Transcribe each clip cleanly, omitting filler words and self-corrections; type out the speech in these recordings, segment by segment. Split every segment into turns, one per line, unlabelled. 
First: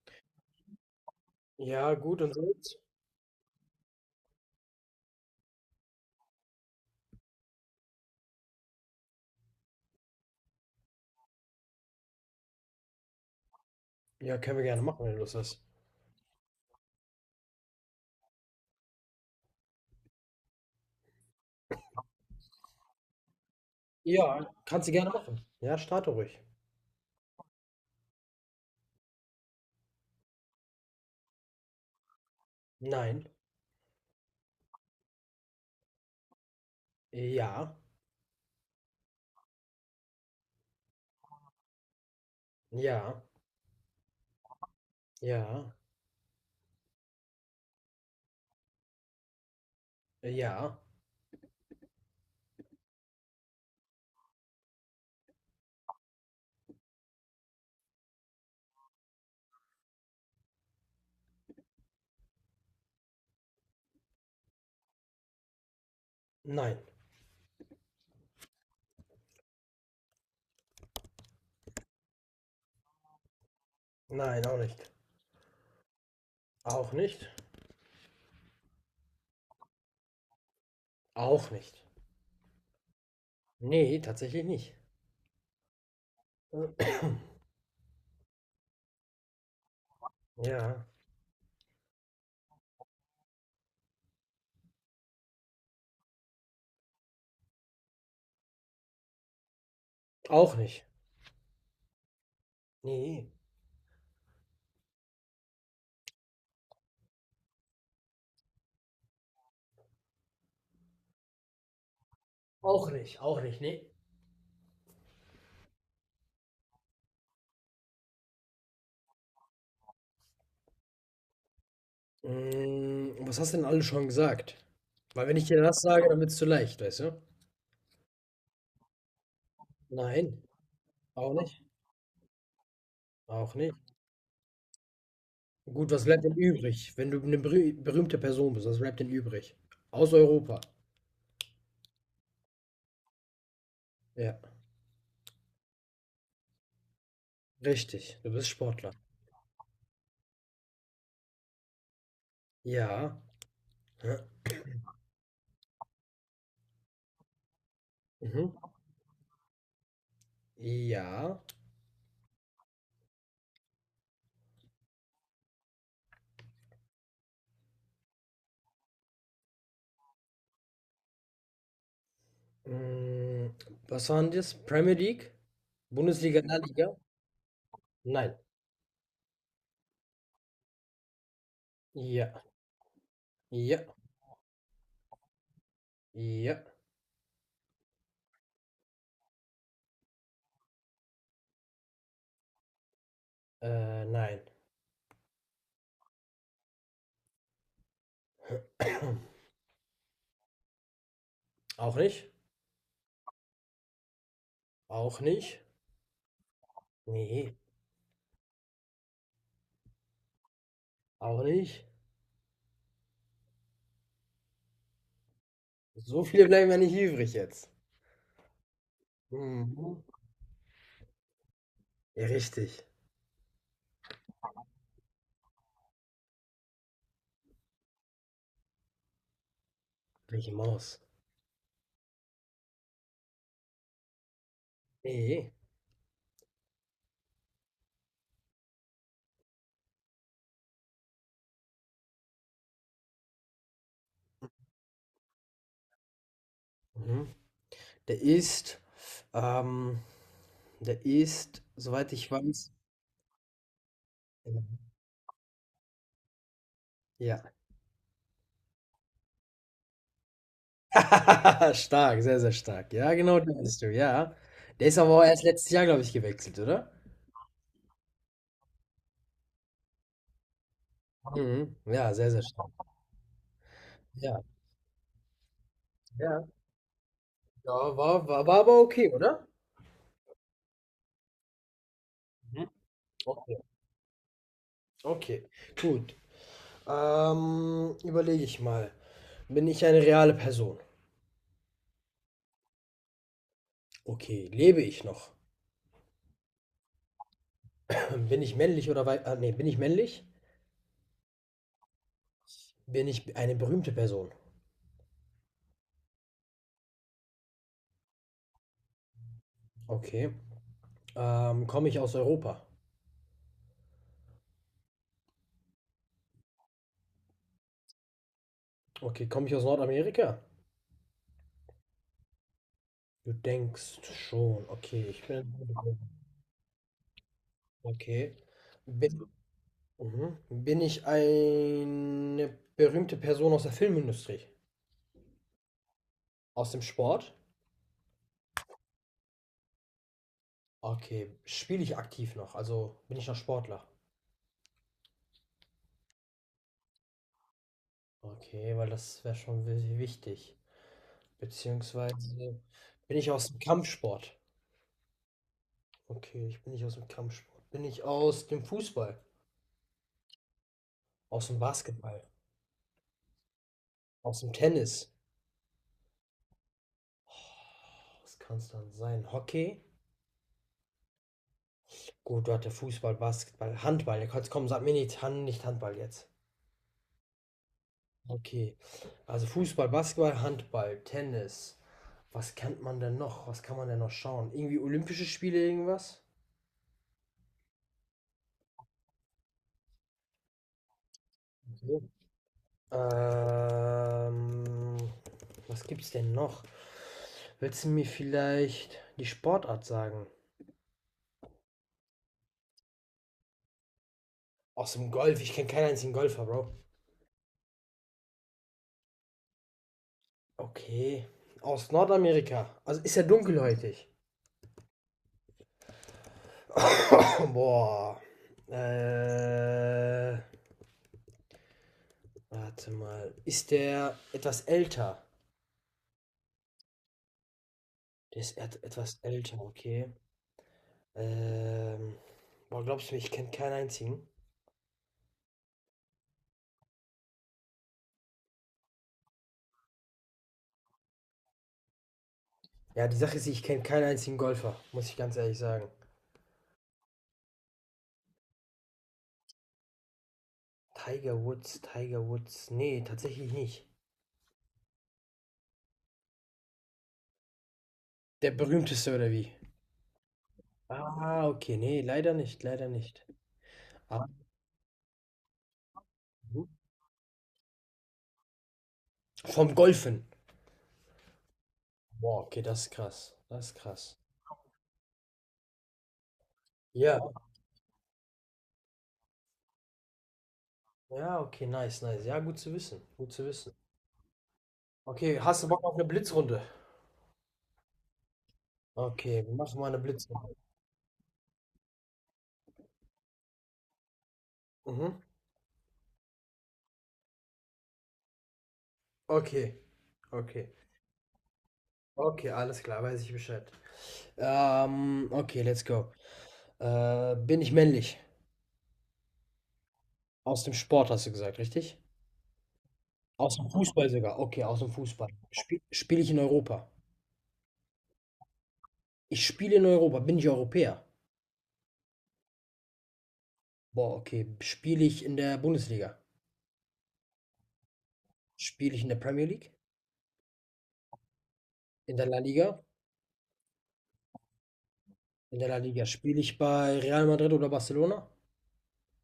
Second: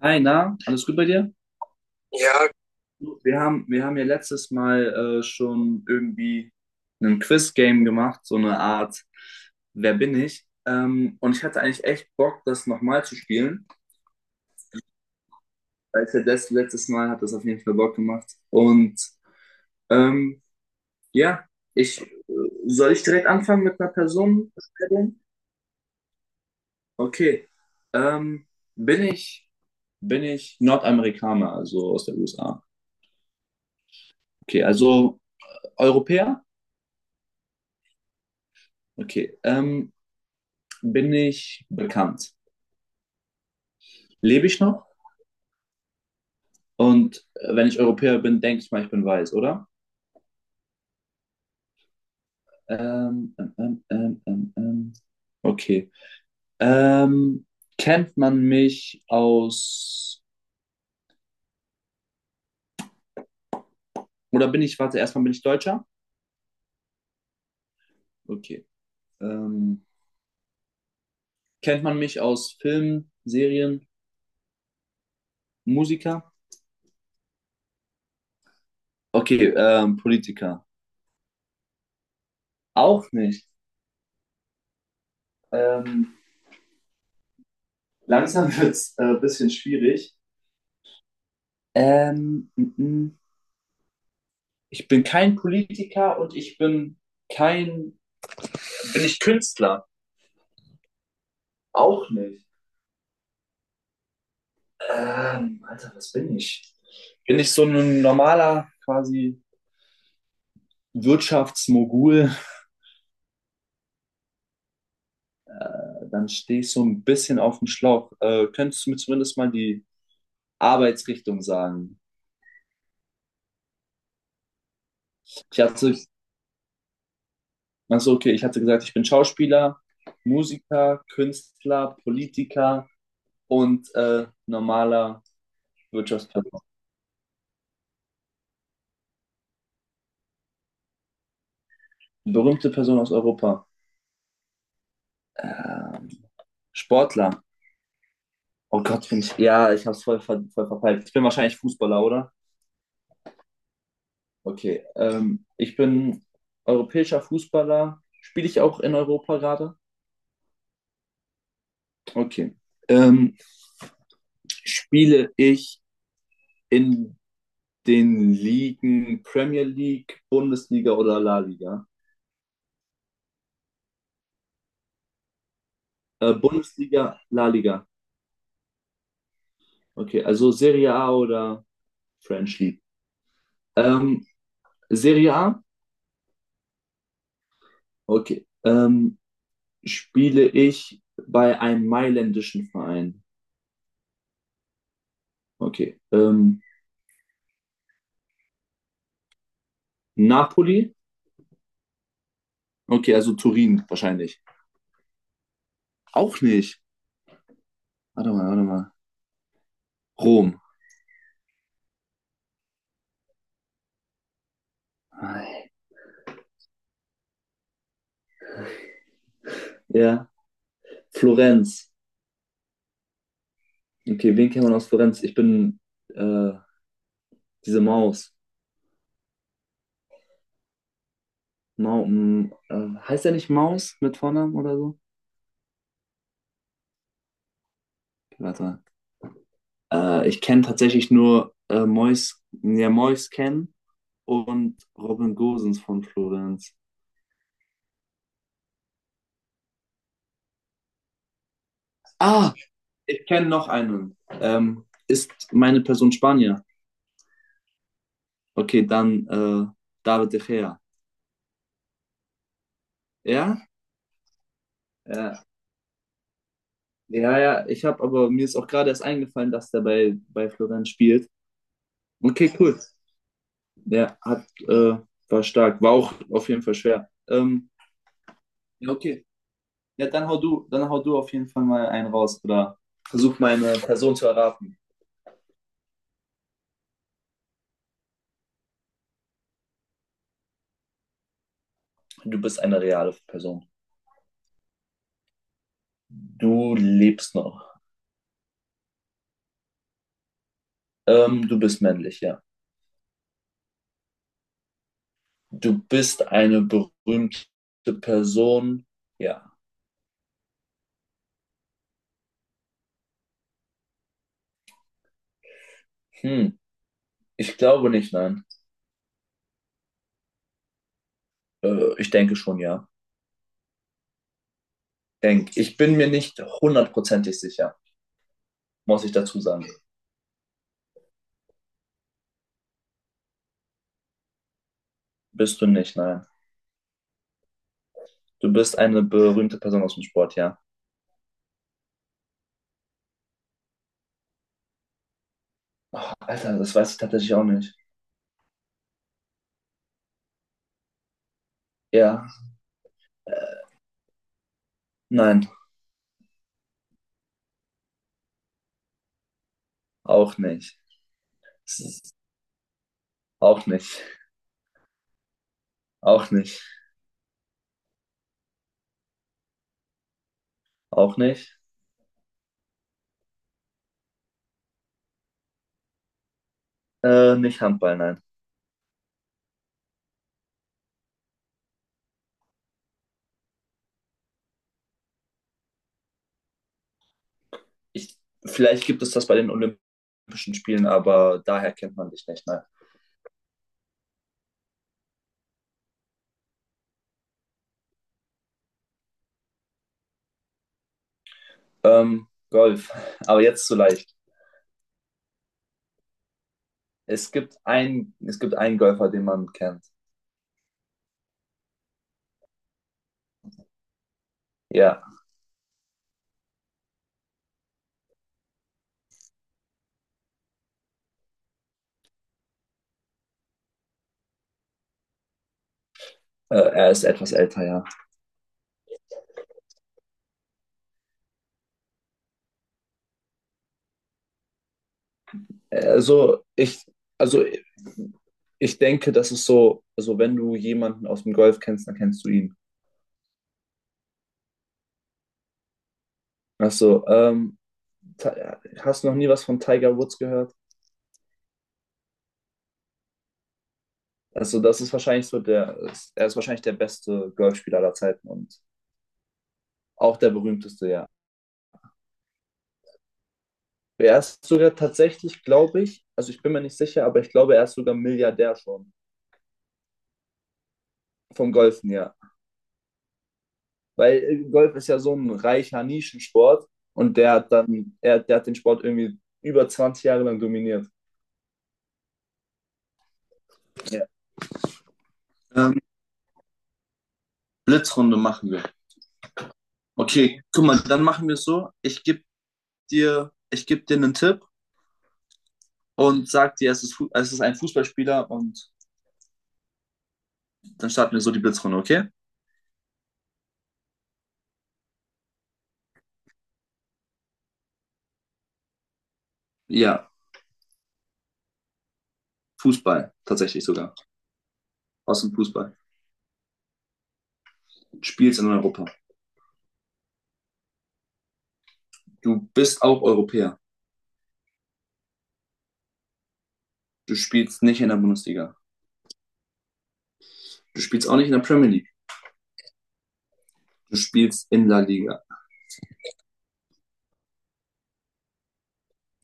Hi, na, alles gut bei dir?
Ja, gut und
Ja.
sonst?
Wir haben ja letztes Mal schon irgendwie ein Quiz-Game gemacht, so eine Art Wer bin ich? Und ich hatte eigentlich echt Bock, das nochmal zu spielen.
Ja, können wir gerne machen, wenn du Lust hast.
Weil ich ja das letztes Mal hat das auf jeden Fall Bock gemacht. Und ähm, ja, ich soll ich direkt anfangen mit einer
Ja, kannst du gerne
Personenstellung?
machen. Ja, starte ruhig.
Okay. Ähm, bin ich, bin ich Nordamerikaner, also aus der USA?
Nein.
Okay, also Europäer?
Ja.
Okay, bin ich bekannt?
Ja.
Lebe ich noch?
Ja.
Und wenn ich Europäer bin, denke ich mal, ich bin weiß, oder?
Ja.
Ähm, ähm, ähm, ähm, ähm. ähm. Okay. Ähm, kennt man mich aus, oder bin ich, warte, erstmal bin ich Deutscher?
Nein.
Okay. Ähm, kennt man mich aus Filmen, Serien,
Nein, auch nicht.
Musiker?
Auch nicht?
Okay, Politiker.
Auch nicht.
Auch nicht.
Nee, tatsächlich nicht.
Ähm, langsam wird es ein bisschen schwierig.
Ja.
Ähm, mm, mm. Ich bin kein Politiker und ich bin kein. Bin ich Künstler?
Auch nicht.
Auch nicht.
Nee.
Alter, was bin ich? Bin ich so ein normaler quasi Wirtschaftsmogul?
Auch nicht. Auch nicht. Nee.
Dann stehe ich so ein bisschen auf dem Schlauch. Könntest du mir zumindest mal die Arbeitsrichtung sagen?
Mm, was hast du denn alles schon gesagt? Weil wenn ich
Ich
dir das
hatte,
sage, dann wird's zu leicht, weißt du?
also okay, ich hatte gesagt, ich bin Schauspieler,
Nein.
Musiker,
Auch nicht.
Künstler, Politiker
Auch nicht.
und normaler
Gut, was bleibt denn
Wirtschaftsperson.
übrig, wenn du eine berühmte Person bist? Was bleibt denn übrig? Aus Europa.
Berühmte Person aus Europa.
Ja,
Äh, Sportler.
richtig. Du bist
Oh
Sportler.
Gott, bin ich. Ja, ich hab's voll, ver voll verpeilt. Ich bin wahrscheinlich Fußballer, oder?
Ja. Hä?
Okay. Ich bin europäischer Fußballer. Spiele
Mhm.
ich auch in Europa gerade?
Ja.
Okay. Ähm, spiele ich in den Ligen Premier League, Bundesliga oder La Liga?
Hm, was waren das? Premier League? Bundesliga, La Liga?
Bundesliga, La Liga.
Nein.
Okay, also Serie A oder
Ja.
French League.
Ja.
Ähm, Serie A?
Ja.
Okay. Spiele ich bei einem mailändischen Verein.
Nein.
Okay. Napoli?
Auch nicht.
Okay, also Turin wahrscheinlich.
Auch nicht.
Auch nicht.
Ne,
Warte mal. Rom.
auch nicht. So viele bleiben ja nicht übrig jetzt. Mhm.
Ja. Florenz.
Ja, richtig.
Okay, wen kennt man aus Florenz? Ich bin äh, diese Maus.
Micky Maus.
Heißt er nicht Maus mit Vornamen oder so?
Ne.
Okay, warte mal. Ich kenne tatsächlich nur Mois, ja, Mois Ken und Robin Gosens von Florenz.
Mhm. Der ist, ähm der ist, soweit ich
Ah,
weiß,
ich kenne noch einen. Ist meine Person Spanier?
ja.
Okay, dann David De Gea.
Stark, sehr, sehr stark. Ja, genau,
Ja?
den bist du, ja. Der ist aber auch erst
Ja,
letztes Jahr, glaube ich, gewechselt, oder?
ja. Ich habe aber mir ist auch gerade erst eingefallen, dass der bei Florenz spielt.
Mhm. Ja, sehr, sehr
Okay,
stark.
cool. Der
Ja,
hat, äh, war stark. War auch
ja.
auf jeden Fall schwer.
Ja, war aber
Ja,
okay,
okay.
oder?
Ja, dann hau du auf jeden Fall mal einen raus
Mhm.
oder versuch
Okay,
meine Person zu erraten.
okay, gut. Überlege ich mal. Bin ich eine reale Person?
Du bist eine reale Person.
Okay, lebe ich noch?
Du lebst noch.
Bin ich männlich oder weiblich? Ah, ne, bin ich männlich?
Du bist männlich, ja.
Bin ich eine berühmte Person?
Du bist eine berühmte Person. Ja.
Okay. Komme ich aus Europa?
Hm. Ich glaube nicht, nein.
Okay, komme ich aus Nordamerika?
Ich denke schon, ja.
Du denkst schon. Okay, ich bin.
Denk. Ich bin mir nicht hundertprozentig sicher,
Okay.
muss ich
Bin,
dazu sagen.
mhm. Bin ich eine berühmte Person aus der Filmindustrie?
Bist du nicht, nein.
Aus dem Sport?
Du bist eine berühmte Person aus dem Sport, ja.
Okay, spiele ich aktiv noch? Also bin ich noch Sportler?
Ach, Alter, das weiß ich tatsächlich auch nicht.
Okay, weil das wäre schon wichtig.
Ja,
Beziehungsweise bin ich aus dem Kampfsport?
nein,
Okay, ich bin nicht aus dem Kampfsport. Bin ich aus dem Fußball?
auch nicht.
Aus dem
Es ist-
Basketball?
Auch nicht.
Aus dem Tennis?
Auch nicht.
Was kann es dann sein? Hockey?
Auch nicht.
Gut, du hatte Fußball, Basketball, Handball. Jetzt komm, sag mir nicht, Hand, nicht Handball jetzt.
Nicht Handball, nein.
Okay. Also Fußball, Basketball, Handball, Tennis. Was kennt man denn noch? Was kann man denn noch schauen? Irgendwie Olympische Spiele, irgendwas?
Ich, vielleicht gibt es das bei den Olympischen Spielen, aber daher kennt
So.
man dich nicht, nein.
Ähm, Was gibt's denn noch? Willst du mir vielleicht die Sportart sagen?
Golf, aber jetzt zu leicht.
Aus dem Golf. Ich kenne keinen einzigen Golfer, Bro.
Es gibt einen Golfer, den man kennt.
Okay. Aus Nordamerika. Also ist ja dunkelhäutig.
Ja,
Boah. Äh, Warte mal. Ist der etwas älter?
er ist etwas älter, ja.
Der ist et etwas älter, okay. Ähm, Boah, glaubst du mir, ich kenne keinen einzigen?
Also ich, also ich denke, das ist so, also wenn du jemanden aus dem Golf kennst, dann kennst du ihn.
Ja, die Sache ist, ich kenne keinen einzigen Golfer, muss ich ganz ehrlich sagen.
Also, Ti- hast du noch nie was von Tiger Woods gehört?
Tiger Woods, Tiger Woods. Nee, tatsächlich nicht.
Also, das ist wahrscheinlich so der, er ist wahrscheinlich der beste Golfspieler aller Zeiten
Der
und
berühmteste oder wie?
auch der berühmteste, ja.
Ah, okay. Nee, leider nicht, leider nicht.
Er
Ah,
ist sogar tatsächlich, glaube ich, also ich bin mir
mhm,
nicht sicher, aber ich glaube, er ist sogar Milliardär schon.
vom Golfen.
Vom Golfen, ja.
Boah, okay, das ist krass. Das ist krass.
Weil Golf ist ja so ein reicher Nischensport und
Ja.
der hat den Sport irgendwie über 20 Jahre lang dominiert.
Ja, okay, nice, nice. Ja, gut zu wissen. Gut zu wissen.
Ja.
Okay, hast du
Ähm,
Bock auf eine Blitzrunde?
Blitzrunde machen wir.
Okay, wir machen mal eine
Okay,
Blitzrunde.
guck mal, dann machen wir es so. Ich geb dir einen Tipp
Mhm.
und sag dir, es ist ein Fußballspieler und
Okay, okay.
dann starten wir so die Blitzrunde, okay?
Okay, alles klar, weiß ich Bescheid. Okay, let's go. Bin ich männlich?
Ja,
Aus dem Sport hast du gesagt, richtig?
Fußball,
Aus
tatsächlich
dem
sogar.
Fußball sogar. Okay, aus dem
Aus
Fußball.
dem Fußball.
Spiele ich in Europa?
Du spielst in Europa.
Ich spiele in Europa. Bin ich Europäer?
Du bist auch Europäer.
Boah, okay. Spiele ich in der Bundesliga?
Du spielst nicht in der Bundesliga.
Spiele ich in der Premier League?
Du spielst auch nicht in der Premier League.
In der La Liga?
Du spielst in La Liga.
In der La Liga. Spiele ich bei Real Madrid oder Barcelona?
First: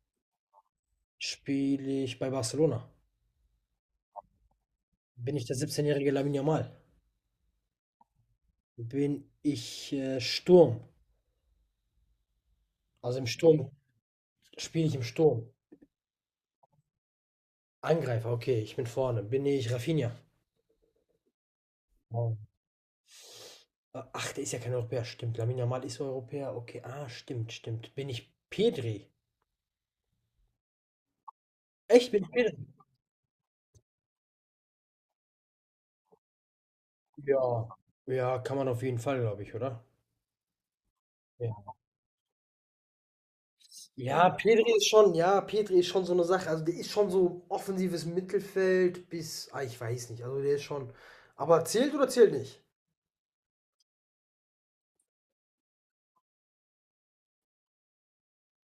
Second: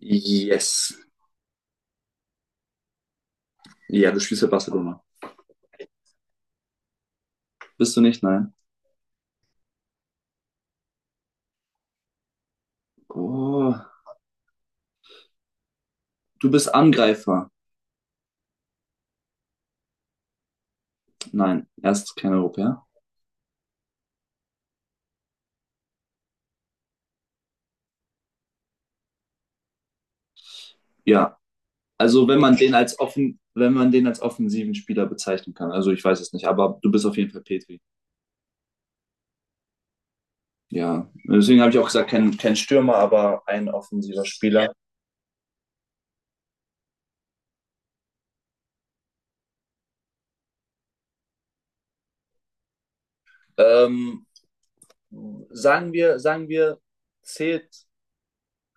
Yes.
Spiele ich bei Barcelona?
Ja, du spielst für Barcelona.
Bin ich der 17-jährige Lamine Yamal?
Bist du nicht? Nein.
Bin ich Sturm. Also im Sturm,
Oh,
spiele ich im Sturm.
du bist Angreifer.
Angreifer, okay, ich bin vorne. Bin ich Rafinha?
Nein, er ist kein
Wow.
Europäer.
Ach, der ist ja kein Europäer. Stimmt, Lamine Yamal ist Europäer. Okay, ah, stimmt, stimmt. Bin ich Pedri?
Ja,
Echt, bin
also
ich
wenn
Pedri?
man den wenn man den als offensiven Spieler bezeichnen kann. Also ich weiß es nicht, aber du bist auf jeden Fall
Ja.
Petri.
Ja, kann man auf jeden Fall, glaube ich, oder?
Ja, deswegen habe
Ja.
ich auch gesagt, kein Stürmer, aber ein offensiver
Ja,
Spieler.
Pedri ist schon so eine Sache. Also der ist schon so offensives Mittelfeld bis, ah, ich weiß nicht. Also der ist schon. Aber zählt oder zählt nicht?
Ähm, sagen wir, zählt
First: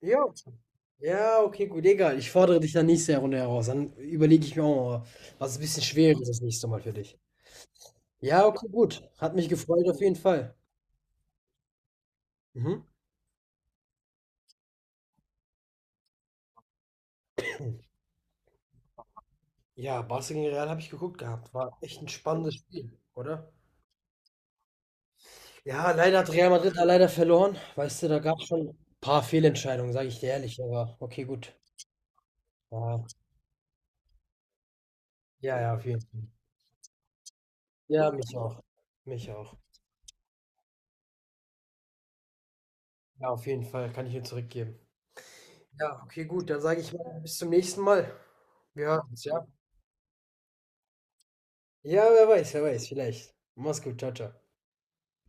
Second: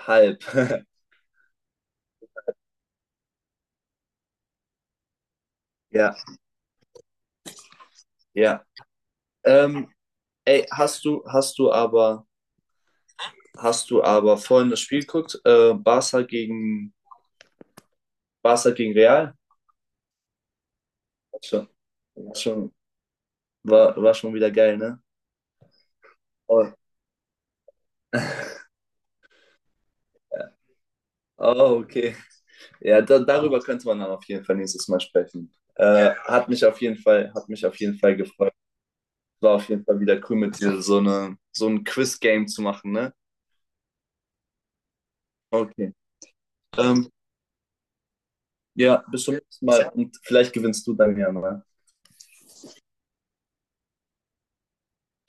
Ja,
halb.
okay. Ja, okay, gut, egal. Ich fordere dich dann nächste Runde heraus. Dann überlege ich mir auch mal, was ein bisschen
Ja,
schwerer ist das nächste Mal für dich. Ja,
ja.
okay, gut. Hat mich gefreut
Ähm,
auf jeden Fall.
ey, hast du, hast du aber
Mhm.
Hast du aber vorhin das Spiel geguckt, Barca gegen Real?
Ja, Barca gegen Real habe ich geguckt gehabt.
Schon,
War echt ein spannendes
schon,
Spiel, oder?
war schon wieder geil, ne?
Ja, leider hat Real
Oh,
Madrid da leider verloren. Weißt du, da gab es schon ein paar Fehlentscheidungen, sage ich dir ehrlich. Aber okay, gut.
oh okay. Ja,
Ja,
darüber könnte man dann auf jeden Fall nächstes Mal sprechen.
ja, ja, auf jeden Fall.
Hat mich auf jeden
Ja,
Fall
mich
gefreut.
auch. Mich auch.
War auf jeden Fall wieder cool mit dir, so ein Quiz-Game zu machen, ne?
Ja, auf jeden Fall. Kann ich dir zurückgeben.
Okay.
Ja, okay, gut. Dann sage ich
Ähm,
mal, bis zum nächsten Mal. Wir
ja,
hören uns,
bis zum
ja.
nächsten Mal und vielleicht gewinnst du dann ja mal.
Ja, wer weiß, vielleicht. Mach's gut, ciao, ciao.